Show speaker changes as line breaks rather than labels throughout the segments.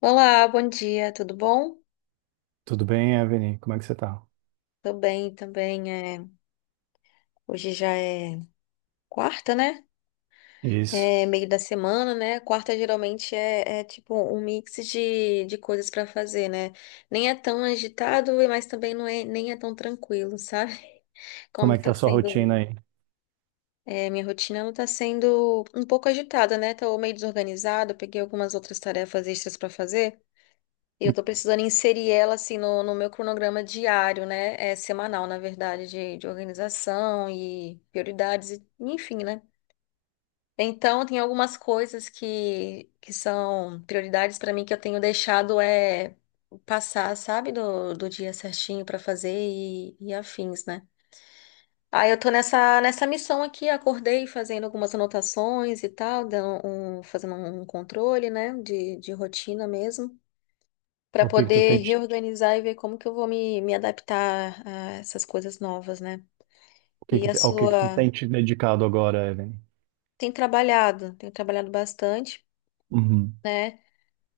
Olá, bom dia, tudo bom?
Tudo bem, Evelyn? Como é que você tá?
Tô bem também. Hoje já é quarta, né?
Isso.
É meio da semana, né? Quarta geralmente é tipo um mix de coisas pra fazer, né? Nem é tão agitado, mas também não é, nem é tão tranquilo, sabe? Como
Como é
que
que tá
tá
a sua rotina
sendo.
aí?
Minha rotina ela tá sendo um pouco agitada, né? Tô meio desorganizada, peguei algumas outras tarefas extras pra fazer. Eu tô precisando inserir ela assim no meu cronograma diário, né? É semanal, na verdade, de organização e prioridades, enfim, né? Então, tem algumas coisas que são prioridades para mim que eu tenho deixado passar, sabe, do dia certinho para fazer e afins, né? Aí eu tô nessa missão aqui, acordei fazendo algumas anotações e tal, fazendo um controle, né, de rotina mesmo para
Ao que tu
poder
tem te,
reorganizar e ver como que eu vou me adaptar a essas coisas novas, né?
o que
E a
que- ao
sua
que tu tem te dedicado agora, Evelyn?
tem trabalhado, tenho trabalhado bastante,
Uhum.
né?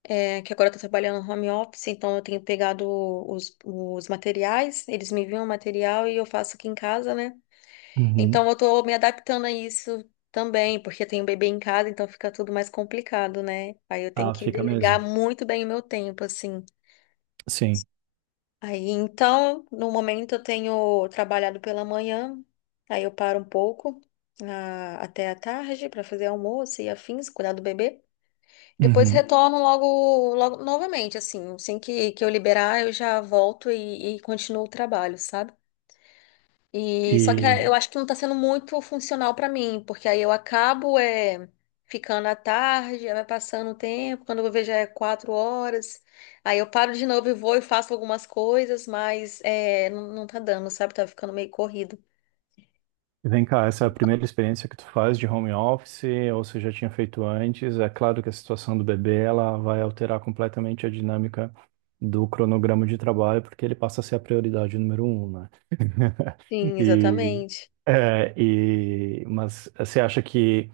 É que agora eu tô trabalhando no home office, então eu tenho pegado os materiais, eles me enviam o material e eu faço aqui em casa, né? Então
Uhum.
eu tô me adaptando a isso também, porque eu tenho um bebê em casa, então fica tudo mais complicado, né? Aí eu tenho
Ah,
que
fica
delegar
mesmo.
muito bem o meu tempo, assim.
Sim.
Aí então, no momento eu tenho trabalhado pela manhã, aí eu paro um pouco até a tarde para fazer almoço e afins, cuidar do bebê. Depois
Uhum.
retorno logo, logo novamente, assim, assim que eu liberar, eu já volto e continuo o trabalho, sabe? E só que
E
eu acho que não tá sendo muito funcional pra mim, porque aí eu acabo ficando à tarde, aí vai passando o tempo, quando eu vejo já é 4 horas, aí eu paro de novo e vou e faço algumas coisas, mas é, não, não tá dando, sabe? Tá ficando meio corrido.
vem cá, essa é a primeira experiência que tu faz de home office, ou você já tinha feito antes? É claro que a situação do bebê, ela vai alterar completamente a dinâmica do cronograma de trabalho, porque ele passa a ser a prioridade número um, né?
Sim,
E,
exatamente.
mas você acha que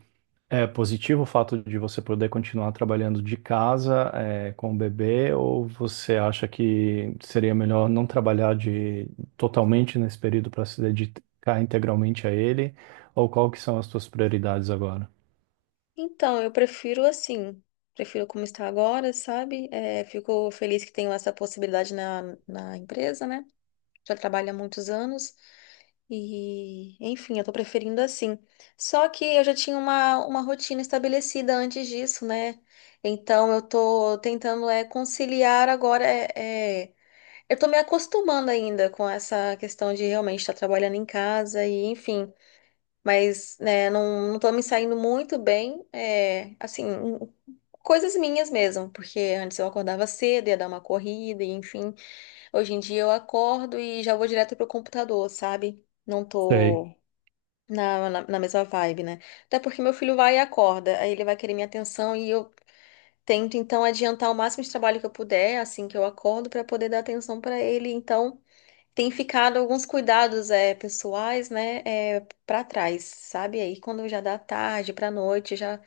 é positivo o fato de você poder continuar trabalhando de casa, com o bebê, ou você acha que seria melhor não trabalhar totalmente nesse período para se dedicar integralmente a ele? Ou qual que são as suas prioridades agora?
Então, eu prefiro assim, prefiro como está agora, sabe? É, fico feliz que tenho essa possibilidade na empresa, né? Já trabalho há muitos anos. E, enfim, eu tô preferindo assim. Só que eu já tinha uma rotina estabelecida antes disso, né? Então eu tô tentando é conciliar agora. Eu tô me acostumando ainda com essa questão de realmente estar trabalhando em casa e, enfim. Mas, né, não, não tô me saindo muito bem. É, assim, coisas minhas mesmo, porque antes eu acordava cedo, ia dar uma corrida, e, enfim. Hoje em dia eu acordo e já vou direto pro computador, sabe? Não
Sei.
tô na mesma vibe, né? Até porque meu filho vai e acorda, aí ele vai querer minha atenção e eu tento então adiantar o máximo de trabalho que eu puder assim que eu acordo pra poder dar atenção pra ele. Então tem ficado alguns cuidados pessoais, né, para trás, sabe? Aí quando já dá tarde pra noite,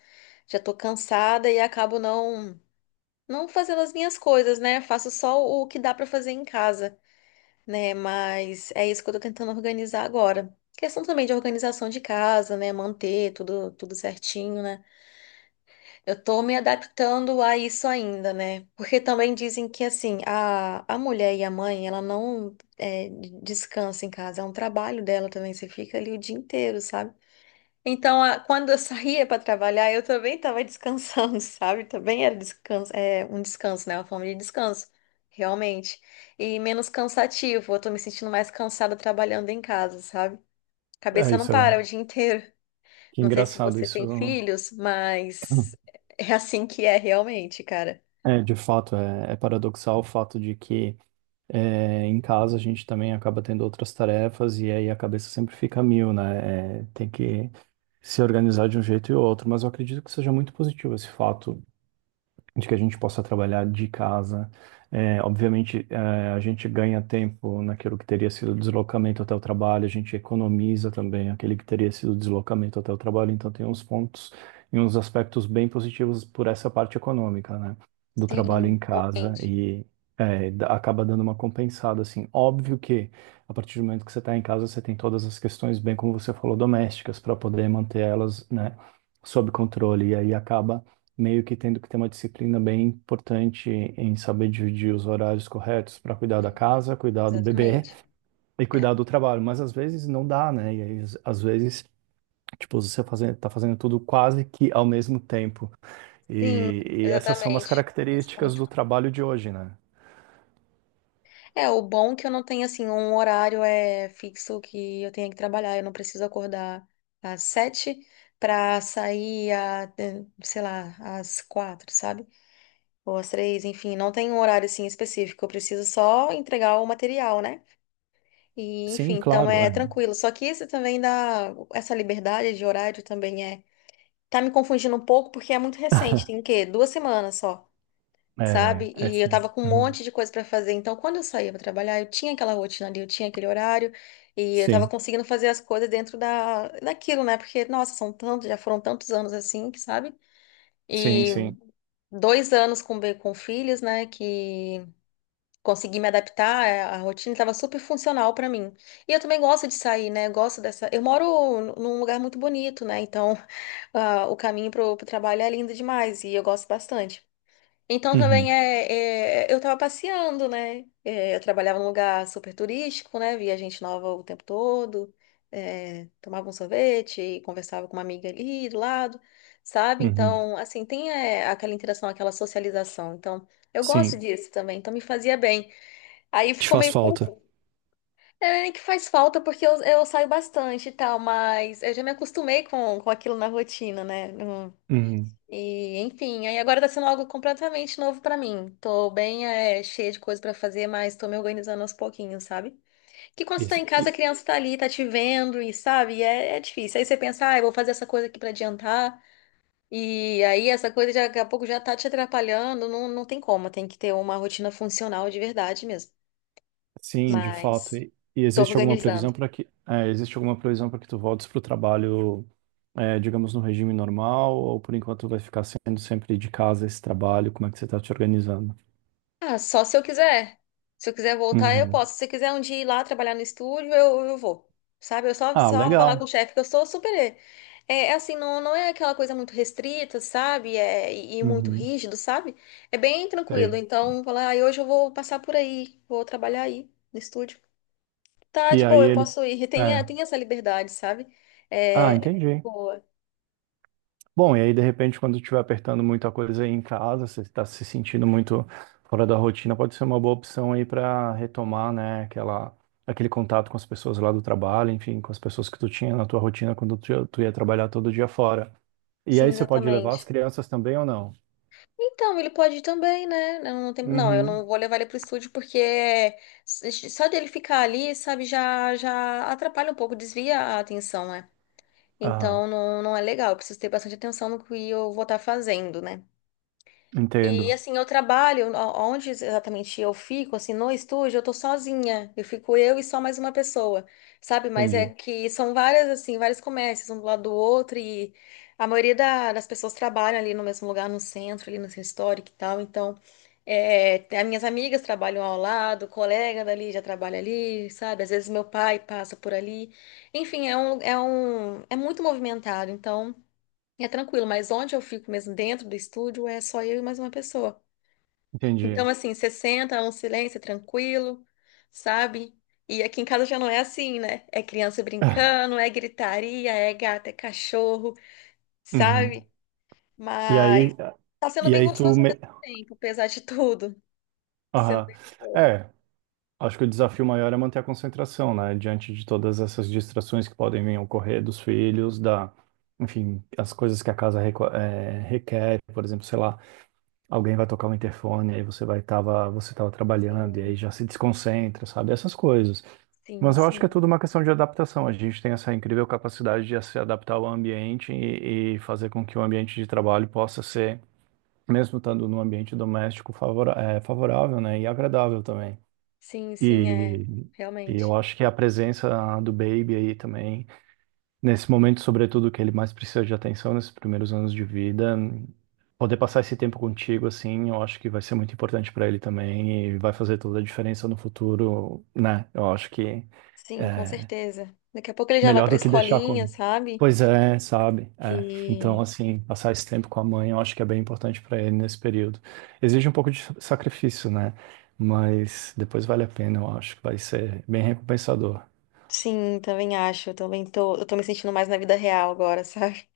já tô cansada e acabo não fazendo as minhas coisas, né? Faço só o que dá pra fazer em casa né? Mas é isso que eu tô tentando organizar agora. Questão também de organização de casa, né? Manter tudo, tudo certinho, né? Eu tô me adaptando a isso ainda, né? Porque também dizem que, assim, a mulher e a mãe, ela não é, descansa em casa, é um trabalho dela também. Você fica ali o dia inteiro, sabe? Então, quando eu saía para trabalhar, eu também estava descansando, sabe? Também era descanso, é, um descanso, né? Uma forma de descanso, realmente. E menos cansativo. Eu tô me sentindo mais cansada trabalhando em casa, sabe?
É
Cabeça não
isso, né?
para o dia inteiro.
Que
Não sei se
engraçado
você tem
isso.
filhos, mas é assim que é realmente, cara.
De fato, é paradoxal o fato de que em casa a gente também acaba tendo outras tarefas e aí a cabeça sempre fica a mil, né? É, tem que se organizar de um jeito e outro, mas eu acredito que seja muito positivo esse fato de que a gente possa trabalhar de casa. É, obviamente, é, a gente ganha tempo naquilo que teria sido deslocamento até o trabalho, a gente economiza também aquele que teria sido deslocamento até o trabalho, então tem uns pontos e uns aspectos bem positivos por essa parte econômica, né, do trabalho
Sim,
em casa
realmente.
e acaba dando uma compensada, assim. Óbvio que a partir do momento que você está em casa, você tem todas as questões, bem como você falou, domésticas, para poder manter elas, né, sob controle, e aí acaba meio que tendo que ter uma disciplina bem importante em saber dividir os horários corretos para cuidar da casa, cuidar do bebê
Exatamente.
e
É.
cuidar do trabalho. Mas às vezes não dá, né? E aí, às vezes, tipo, tá fazendo tudo quase que ao mesmo tempo.
Sim,
E essas são umas
exatamente.
características do trabalho de hoje, né?
É, o bom é que eu não tenho, assim, um horário fixo que eu tenha que trabalhar. Eu não preciso acordar às 7 para sair, a, sei lá, às 4, sabe? Ou às 3, enfim. Não tem um horário, assim, específico. Eu preciso só entregar o material, né? E, enfim,
Sim,
então
claro,
é
é.
tranquilo. Só que isso também dá. Essa liberdade de horário também é. Tá me confundindo um pouco porque é muito recente. Tem o quê? 2 semanas só
É,
sabe?
é
E eu
sim.
tava com um
Uhum.
monte de coisa pra fazer. Então, quando eu saía pra trabalhar, eu tinha aquela rotina ali, eu tinha aquele horário e eu tava
Sim,
conseguindo fazer as coisas dentro da daquilo, né? Porque, nossa, já foram tantos anos assim, que sabe?
sim,
E
sim.
Sim. 2 anos com filhos, né? Que consegui me adaptar, é, a rotina tava super funcional pra mim. E eu também gosto de sair, né? Eu gosto dessa. Eu moro num lugar muito bonito, né? Então, ah, o caminho pro trabalho é lindo demais e eu gosto bastante. Então também
Uhum,
eu tava passeando, né? É, eu trabalhava num lugar super turístico, né? Via gente nova o tempo todo, é, tomava um sorvete e conversava com uma amiga ali do lado, sabe?
uhum.
Então, assim, tem é, aquela interação, aquela socialização. Então, eu gosto
Sim,
disso também, então me fazia bem. Aí
te
ficou
faz
meio
falta.
confuso. É nem que faz falta porque eu saio bastante e tal, mas eu já me acostumei com aquilo na rotina, né?
Uhum.
E, enfim, aí agora tá sendo algo completamente novo pra mim. Tô bem, é, cheia de coisa pra fazer, mas tô me organizando aos pouquinhos, sabe? Que quando você tá
Isso.
em casa, a criança tá ali, tá te vendo e, sabe, é difícil. Aí você pensa, ah, eu vou fazer essa coisa aqui pra adiantar. E aí essa coisa já, daqui a pouco já tá te atrapalhando. Não, não tem como, tem que ter uma rotina funcional de verdade mesmo.
Sim, de fato.
Mas
E
tô
existe alguma previsão
organizando.
para existe alguma previsão para que tu voltes para o trabalho, é, digamos, no regime normal, ou por enquanto vai ficar sendo sempre de casa esse trabalho? Como é que você está te organizando?
Ah, só se eu quiser. Se eu quiser voltar, eu
Uhum.
posso. Se você quiser um dia ir lá trabalhar no estúdio, eu vou. Sabe? Eu só,
Ah,
só falar com o
legal.
chefe que eu sou super. É, é assim, não, não é aquela coisa muito restrita, sabe? É, e muito
Uhum.
rígido, sabe? É bem tranquilo.
Sei.
Então, falar, ah, hoje eu vou passar por aí, vou trabalhar aí no estúdio. Tá
E
de
aí
boa, eu
ele.
posso ir. Tem,
É.
tem essa liberdade, sabe?
Ah,
É, é
entendi.
boa.
Bom, e aí de repente, quando estiver apertando muita coisa aí em casa, você está se sentindo muito fora da rotina, pode ser uma boa opção aí para retomar, aquele contato com as pessoas lá do trabalho, enfim, com as pessoas que tu tinha na tua rotina quando tu ia trabalhar todo dia fora. E
Sim,
aí você pode levar as
exatamente.
crianças também ou não?
Então, ele pode ir também, né? Não, não, eu não
Uhum.
vou levar ele pro estúdio porque só dele ficar ali, sabe, já atrapalha um pouco, desvia a atenção, né?
Aham,
Então, não, não é legal. Eu preciso ter bastante atenção no que eu vou estar fazendo, né? E
entendo.
assim, onde exatamente eu fico, assim, no estúdio, eu tô sozinha. Eu fico eu e só mais uma pessoa, sabe? Mas é
Entendi.
que são várias, assim, vários comércios, um do lado do outro, e a maioria das pessoas trabalham ali no mesmo lugar, no centro, ali no centro histórico e tal. Então, é, tem- as minhas amigas trabalham ao lado, o colega dali já trabalha ali, sabe? Às vezes meu pai passa por ali. Enfim, é muito movimentado, então. É tranquilo, mas onde eu fico mesmo dentro do estúdio é só eu e mais uma pessoa.
Entendi.
Então, assim, você senta, é um silêncio, é tranquilo, sabe? E aqui em casa já não é assim, né? É criança brincando, é gritaria, é gato, é cachorro,
Uhum.
sabe?
E aí,
Mas tá sendo
e
bem
aí tu
gostoso ao
me...
mesmo tempo, apesar de tudo. Tá sendo
Aham.
bem gostoso.
É, Acho que o desafio maior é manter a concentração, né? Diante de todas essas distrações que podem vir a ocorrer dos filhos, da, enfim, as coisas que a casa requer, por exemplo, sei lá, alguém vai tocar o interfone, aí você vai tava, você tava trabalhando e aí
Sim,
já se desconcentra, sabe? Essas coisas.
sim,
Mas eu acho que é
sim.
tudo uma questão de adaptação. A gente tem essa incrível capacidade de se adaptar ao ambiente e fazer com que o ambiente de trabalho possa ser, mesmo estando num ambiente doméstico, favorável, né? E agradável também.
Sim, sim, é.
E, e eu
Realmente.
acho que a presença do Baby aí também, nesse momento, sobretudo, que ele mais precisa de atenção nesses primeiros anos de vida, poder passar esse tempo contigo, assim, eu acho que vai ser muito importante para ele também e vai fazer toda a diferença no futuro, né? Eu acho que
Sim, com
é,
certeza. Daqui a pouco ele já vai
Melhor
pra
do que deixar
escolinha,
comigo.
sabe?
Pois é, sabe? É. Então,
E.
assim, passar esse tempo com a mãe, eu acho que é bem importante para ele nesse período. Exige um pouco de sacrifício, né? Mas depois vale a pena, eu acho que vai ser bem recompensador.
Sim, também acho. Eu tô me sentindo mais na vida real agora, sabe?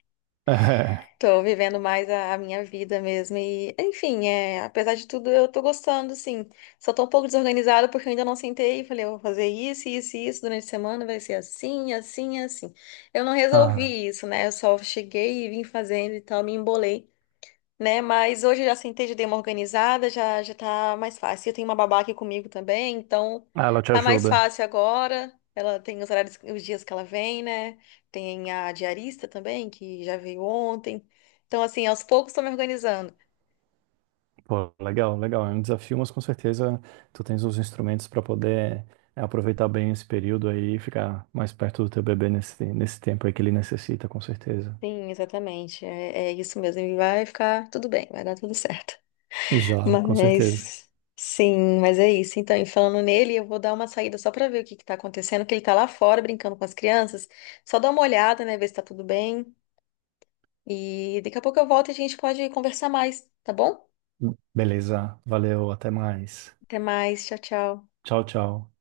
É.
Tô vivendo mais a minha vida mesmo. E, enfim, é, apesar de tudo, eu tô gostando, sim. Só tô um pouco desorganizada porque eu ainda não sentei e falei, eu vou fazer isso, isso e isso durante a semana, vai ser assim, assim, assim. Eu não
Ah,
resolvi isso, né? Eu só cheguei e vim fazendo e tal, me embolei né? Mas hoje eu já sentei de dei uma organizada, já tá mais fácil. Eu tenho uma babá aqui comigo também, então
ela te
tá mais
ajuda.
fácil agora. Ela tem os horários, os dias que ela vem, né? Tem a diarista também, que já veio ontem. Então, assim, aos poucos estou me organizando.
Pô, legal, legal. É um desafio, mas com certeza tu tens os instrumentos para poder aproveitar bem esse período aí e ficar mais perto do teu bebê nesse tempo aí que ele necessita, com certeza.
Sim, exatamente. É, é isso mesmo. E vai ficar tudo bem, vai dar tudo certo.
Já, com certeza.
Mas sim, mas é isso. Então, e falando nele, eu vou dar uma saída só para ver o que que tá acontecendo, que ele tá lá fora brincando com as crianças. Só dá uma olhada, né, ver se tá tudo bem. E daqui a pouco eu volto e a gente pode conversar mais, tá bom?
Beleza, valeu, até mais.
Até mais, tchau, tchau.
Tchau, tchau.